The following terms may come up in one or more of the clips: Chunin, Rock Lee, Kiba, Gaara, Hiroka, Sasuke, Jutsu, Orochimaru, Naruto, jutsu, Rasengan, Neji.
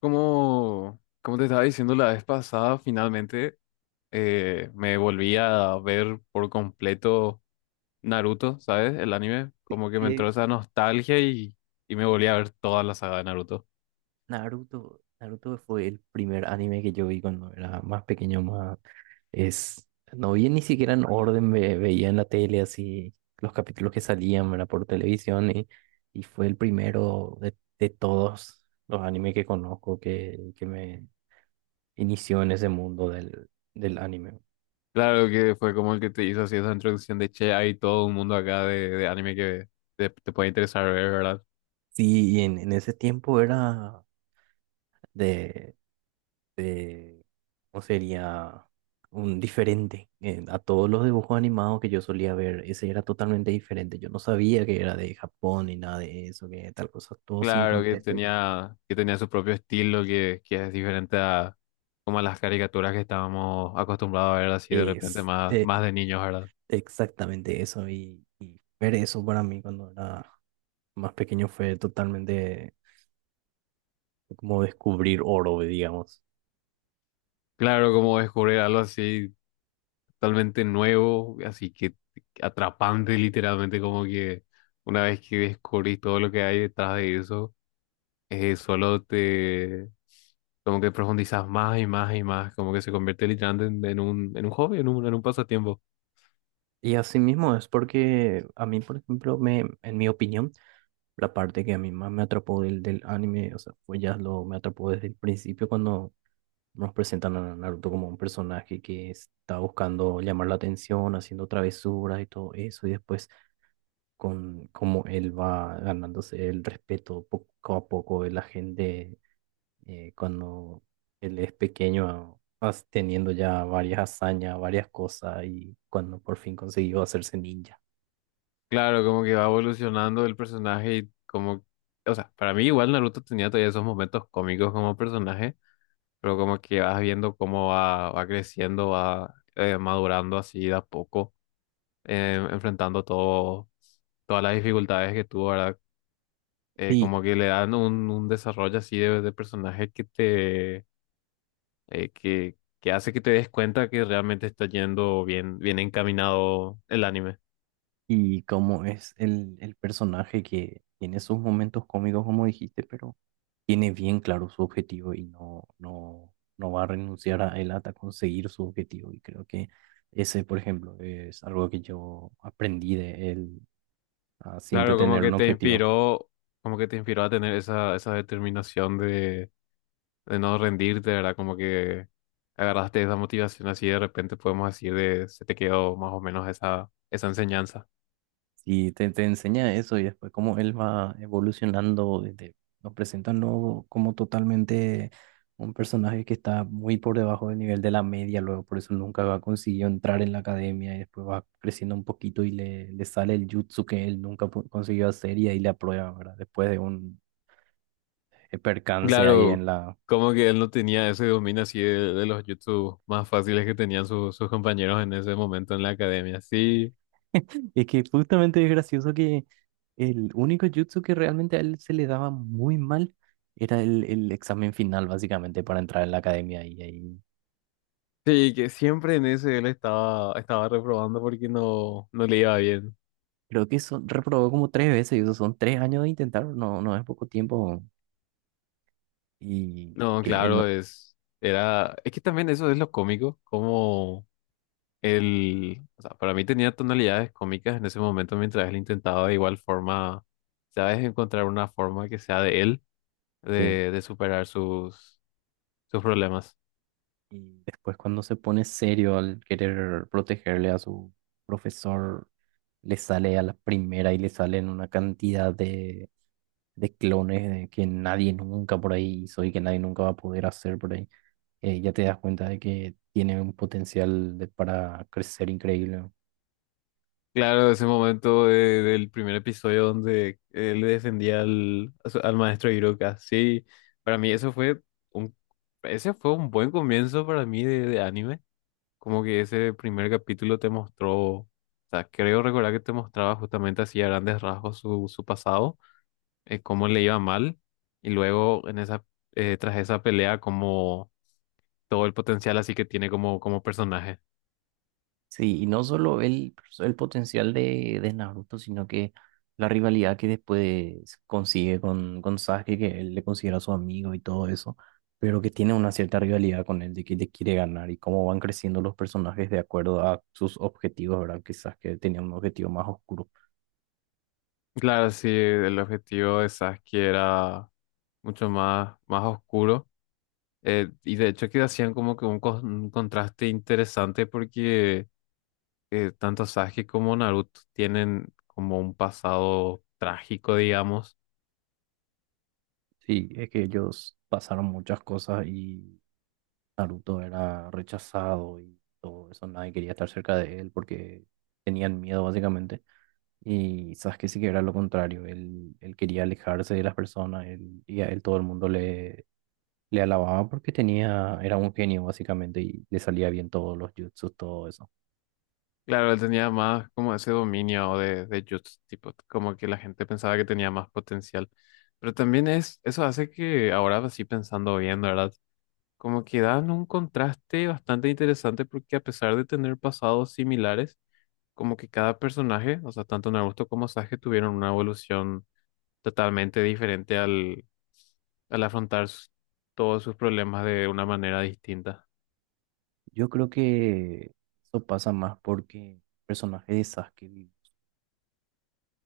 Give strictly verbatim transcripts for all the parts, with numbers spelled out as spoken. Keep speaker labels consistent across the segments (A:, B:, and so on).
A: Como, como te estaba diciendo la vez pasada, finalmente eh, me volví a ver por completo Naruto, ¿sabes? El anime. Como que me entró
B: Que
A: esa nostalgia y, y me volví a ver toda la saga de Naruto.
B: Naruto, Naruto fue el primer anime que yo vi cuando era más pequeño, más es no vi ni siquiera en orden, ve- veía en la tele así los capítulos que salían, ¿verdad? Por televisión y, y fue el primero de, de todos los animes que conozco que, que me inició en ese mundo del, del anime.
A: Claro que fue como el que te hizo así esa introducción de che, hay todo un mundo acá de, de anime que te, te puede interesar ver, ¿verdad?
B: Sí, y en, en ese tiempo era de eh, ¿cómo sería? Un diferente. Eh, a todos los dibujos animados que yo solía ver, ese era totalmente diferente. Yo no sabía que era de Japón ni nada de eso, que tal cosa, todo sin
A: Claro que
B: contexto.
A: tenía, que tenía su propio estilo que, que es diferente a como a las caricaturas que estábamos acostumbrados a ver así de repente
B: Es
A: más,
B: eh,
A: más de niños, ¿verdad?
B: exactamente eso. Y, y ver eso para mí cuando era más pequeño fue totalmente como descubrir oro, digamos.
A: Claro, como descubrir algo así totalmente nuevo, así que atrapante literalmente, como que una vez que descubrís todo lo que hay detrás de eso, eh, solo te, como que profundizas más y más y más, como que se convierte literalmente en, en un, en un hobby, en un, en un pasatiempo.
B: Y así mismo es porque a mí, por ejemplo, me, en mi opinión, la parte que a mí más me atrapó del, del anime, o sea, fue ya lo me atrapó desde el principio cuando nos presentan a Naruto como un personaje que está buscando llamar la atención, haciendo travesuras y todo eso, y después con cómo él va ganándose el respeto poco a poco de la gente eh, cuando él es pequeño, as- teniendo ya varias hazañas, varias cosas, y cuando por fin consiguió hacerse ninja.
A: Claro, como que va evolucionando el personaje y como, o sea, para mí igual Naruto tenía todavía esos momentos cómicos como personaje, pero como que vas viendo cómo va, va creciendo, va eh, madurando así de a poco eh, enfrentando todo, todas las dificultades que tuvo, ¿verdad? Eh,
B: Sí.
A: como que le dan un, un desarrollo así de, de personaje que te, eh, que, que hace que te des cuenta que realmente está yendo bien, bien encaminado el anime.
B: Y cómo es el, el personaje que tiene sus momentos cómicos, como dijiste, pero tiene bien claro su objetivo y no, no, no va a renunciar a él hasta conseguir su objetivo. Y creo que ese, por ejemplo, es algo que yo aprendí de él, a siempre
A: Claro, como
B: tener
A: que
B: un
A: te
B: objetivo.
A: inspiró, como que te inspiró a tener esa, esa determinación de, de no rendirte, ¿verdad? Como que agarraste esa motivación así de repente podemos decir de, se te quedó más o menos esa, esa enseñanza.
B: Y te, te enseña eso y después cómo él va evolucionando, desde, nos presentan luego como totalmente un personaje que está muy por debajo del nivel de la media, luego por eso nunca va consiguió entrar en la academia y después va creciendo un poquito y le, le sale el jutsu que él nunca pu- consiguió hacer y ahí le aprueba, ¿verdad? Después de un eh, percance ahí
A: Claro,
B: en la.
A: como que él no tenía ese dominio así de, de los YouTube más fáciles que tenían su- sus compañeros en ese momento en la academia. Sí,
B: Es que justamente es gracioso que el único jutsu que realmente a él se le daba muy mal era el, el examen final, básicamente, para entrar en la academia. Y ahí
A: sí, que siempre en ese él estaba, estaba reprobando porque no, no le iba bien.
B: creo que eso reprobó como tres veces, y eso son tres años de intentar, no, no es poco tiempo. Y
A: No,
B: que él
A: claro,
B: no.
A: es, era, es que también eso es lo cómico, como él, o sea, para mí tenía tonalidades cómicas en ese momento mientras él intentaba de igual forma, ¿sabes? Encontrar una forma que sea de él,
B: Sí.
A: de, de superar sus, sus problemas.
B: Y después, cuando se pone serio al querer protegerle a su profesor, le sale a la primera y le salen una cantidad de, de clones de que nadie nunca por ahí hizo y que nadie nunca va a poder hacer por ahí. Eh, ya te das cuenta de que tiene un potencial de- para crecer increíble, ¿no?
A: Claro, ese momento de- del primer episodio donde él le defendía al, a su- al maestro Hiroka. Sí, para mí eso fue un, ese fue un buen comienzo para mí de, de anime. Como que ese primer capítulo te mostró, o sea, creo recordar que te mostraba justamente así a grandes rasgos su, su pasado, eh, cómo le iba mal, y luego en esa, eh, tras esa pelea, como todo el potencial así que tiene como, como personaje.
B: Sí, y no solo el, el potencial de, de Naruto, sino que la rivalidad que después consigue con, con Sasuke, que él le considera su amigo y todo eso, pero que tiene una cierta rivalidad con él de que le quiere ganar y cómo van creciendo los personajes de acuerdo a sus objetivos, ¿verdad? Que Sasuke tenía un objetivo más oscuro.
A: Claro, sí, el objetivo de Sasuke era mucho más, más oscuro. eh, y de hecho que hacían como que un, cos- un contraste interesante porque eh, tanto Sasuke como Naruto tienen como un pasado trágico, digamos.
B: Sí, es que ellos pasaron muchas cosas y Naruto era rechazado y todo eso, nadie quería estar cerca de él porque tenían miedo básicamente. Y Sasuke sí que era lo contrario, él, él quería alejarse de las personas él- y a él todo el mundo le, le alababa porque tenía, era un genio básicamente y le salía bien todos los jutsus, todo eso.
A: Claro, él tenía más como ese dominio de, de Jutsu, tipo, como que la gente pensaba que tenía más potencial. Pero también es, eso hace que ahora sí pensando bien, ¿verdad? Como que dan un contraste bastante interesante porque a pesar de tener pasados similares, como que cada personaje, o sea, tanto Naruto como Sasuke tuvieron una evolución totalmente diferente al, al afrontar s- todos sus problemas de una manera distinta.
B: Yo creo que eso pasa más porque el personaje de Sasuke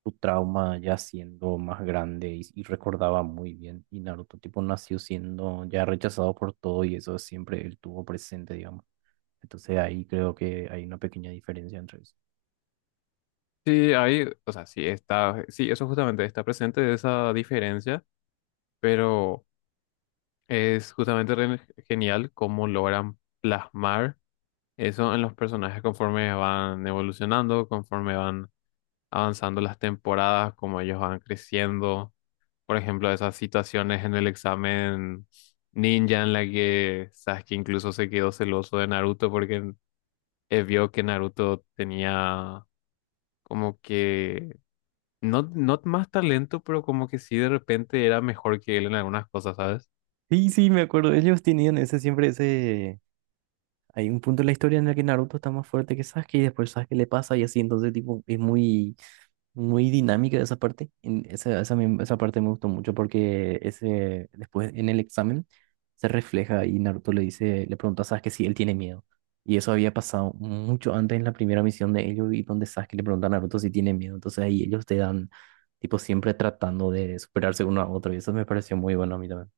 B: su trauma ya siendo más grande y, y recordaba muy bien. Y Naruto, tipo, nació siendo ya rechazado por todo y eso siempre él tuvo presente, digamos. Entonces ahí creo que hay una pequeña diferencia entre eso.
A: Sí, hay, o sea, sí está, sí, eso justamente está presente esa diferencia, pero es justamente re- genial cómo logran plasmar eso en los personajes conforme van evolucionando, conforme van avanzando las temporadas, como ellos van creciendo. Por ejemplo, esas situaciones en el examen ninja en la que Sasuke incluso se quedó celoso de Naruto porque eh, vio que Naruto tenía como que no, no más talento, pero como que sí de repente era mejor que él en algunas cosas, ¿sabes?
B: Sí, sí, me acuerdo. Ellos tenían ese siempre ese. Hay un punto en la historia en el que Naruto está más fuerte que Sasuke y después Sasuke le pasa y así, entonces tipo es muy, muy dinámica esa parte. En esa, esa, me- esa parte me gustó mucho porque ese, después en el examen se refleja y Naruto le dice, le pregunta a Sasuke si él tiene miedo. Y eso había pasado mucho antes en la primera misión de ellos y donde Sasuke le pregunta a Naruto si tiene miedo. Entonces ahí ellos te dan, tipo siempre tratando de superarse uno a otro y eso me pareció muy bueno a mí también.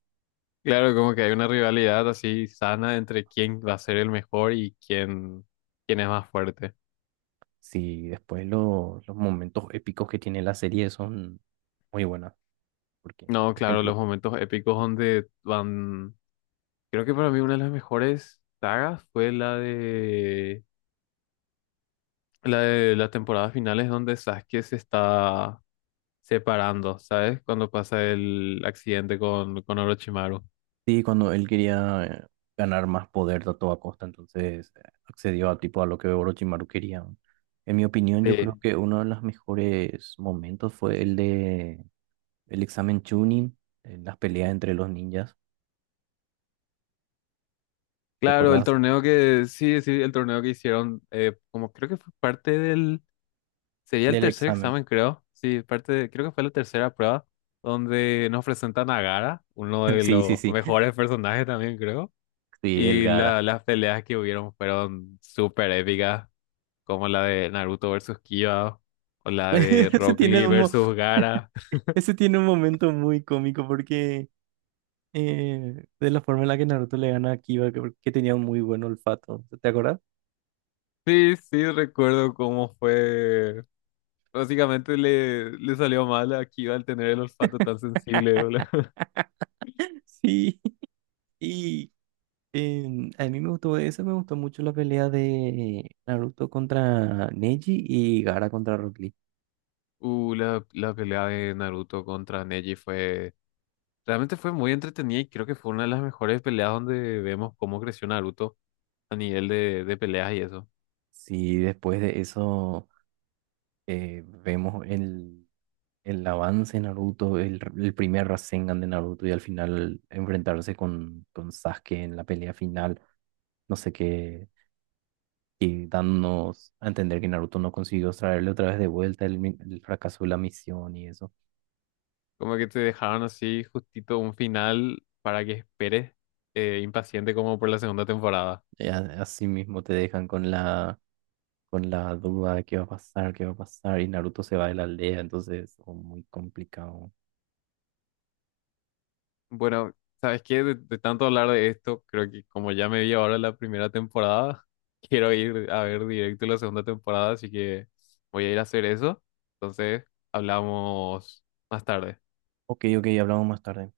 A: Claro, como que hay una rivalidad así sana entre quién va a ser el mejor y quién, quién es más fuerte.
B: Sí, después lo- los momentos épicos que tiene la serie son muy buena, porque,
A: No,
B: por
A: claro,
B: ejemplo,
A: los momentos épicos donde van. Creo que para mí una de las mejores sagas fue la de la de las temporadas finales donde Sasuke se está separando, ¿sabes? Cuando pasa el accidente con, con Orochimaru.
B: sí, cuando él quería eh, ganar más poder a toda costa, entonces eh, accedió a tipo a lo que Orochimaru quería, ¿no? En mi opinión, yo creo
A: Sí.
B: que uno de los mejores momentos fue el de el examen Chunin, en las peleas entre los ninjas,
A: Claro, el
B: ¿recordás?
A: torneo que, sí, sí, el torneo que hicieron, eh, como creo que fue parte del, sería el
B: Del
A: tercer
B: examen.
A: examen, creo. Sí, parte de- creo que fue la tercera prueba donde nos presentan a Gaara, uno de
B: Sí, sí,
A: los
B: sí.
A: mejores personajes también, creo.
B: Sí, el
A: Y la-
B: Gara.
A: las peleas que hubieron fueron súper épicas, como la de Naruto versus Kiba o la de
B: Ese
A: Rock
B: tiene
A: Lee
B: un, mo-
A: versus Gaara.
B: ese tiene un momento muy cómico porque eh, de la forma en la que Naruto le gana a Kiba, que, que tenía un muy buen olfato. ¿Te acuerdas?
A: Sí, sí, recuerdo cómo fue. Básicamente le, le salió mal a Kiba al tener el olfato tan sensible, ¿no?
B: Sí, y em, a mí me gustó eso, me gustó mucho la pelea de Naruto contra Neji y Gaara contra Rock Lee.
A: Uh, la, la pelea de Naruto contra Neji fue... Realmente fue muy entretenida y creo que fue una de las mejores peleas donde vemos cómo creció Naruto a nivel de, de peleas y eso.
B: Sí, después de eso eh, vemos el, el avance de Naruto, el, el primer Rasengan de Naruto y al final enfrentarse con, con Sasuke en la pelea final, no sé qué, y dándonos a entender que Naruto no consiguió traerle otra vez de vuelta el, mi- el fracaso de la misión y eso.
A: Como que te dejaron así justito un final para que esperes eh, impaciente como por la segunda temporada.
B: Eh, a- Así mismo te dejan con la con la duda de qué va a pasar, qué va a pasar, y Naruto se va de la aldea, entonces es muy complicado.
A: Bueno, ¿sabes qué? De, de tanto hablar de esto, creo que como ya me vi ahora la primera temporada, quiero ir a ver directo la segunda temporada, así que voy a ir a hacer eso. Entonces, hablamos más tarde.
B: Ok, ok, hablamos más tarde.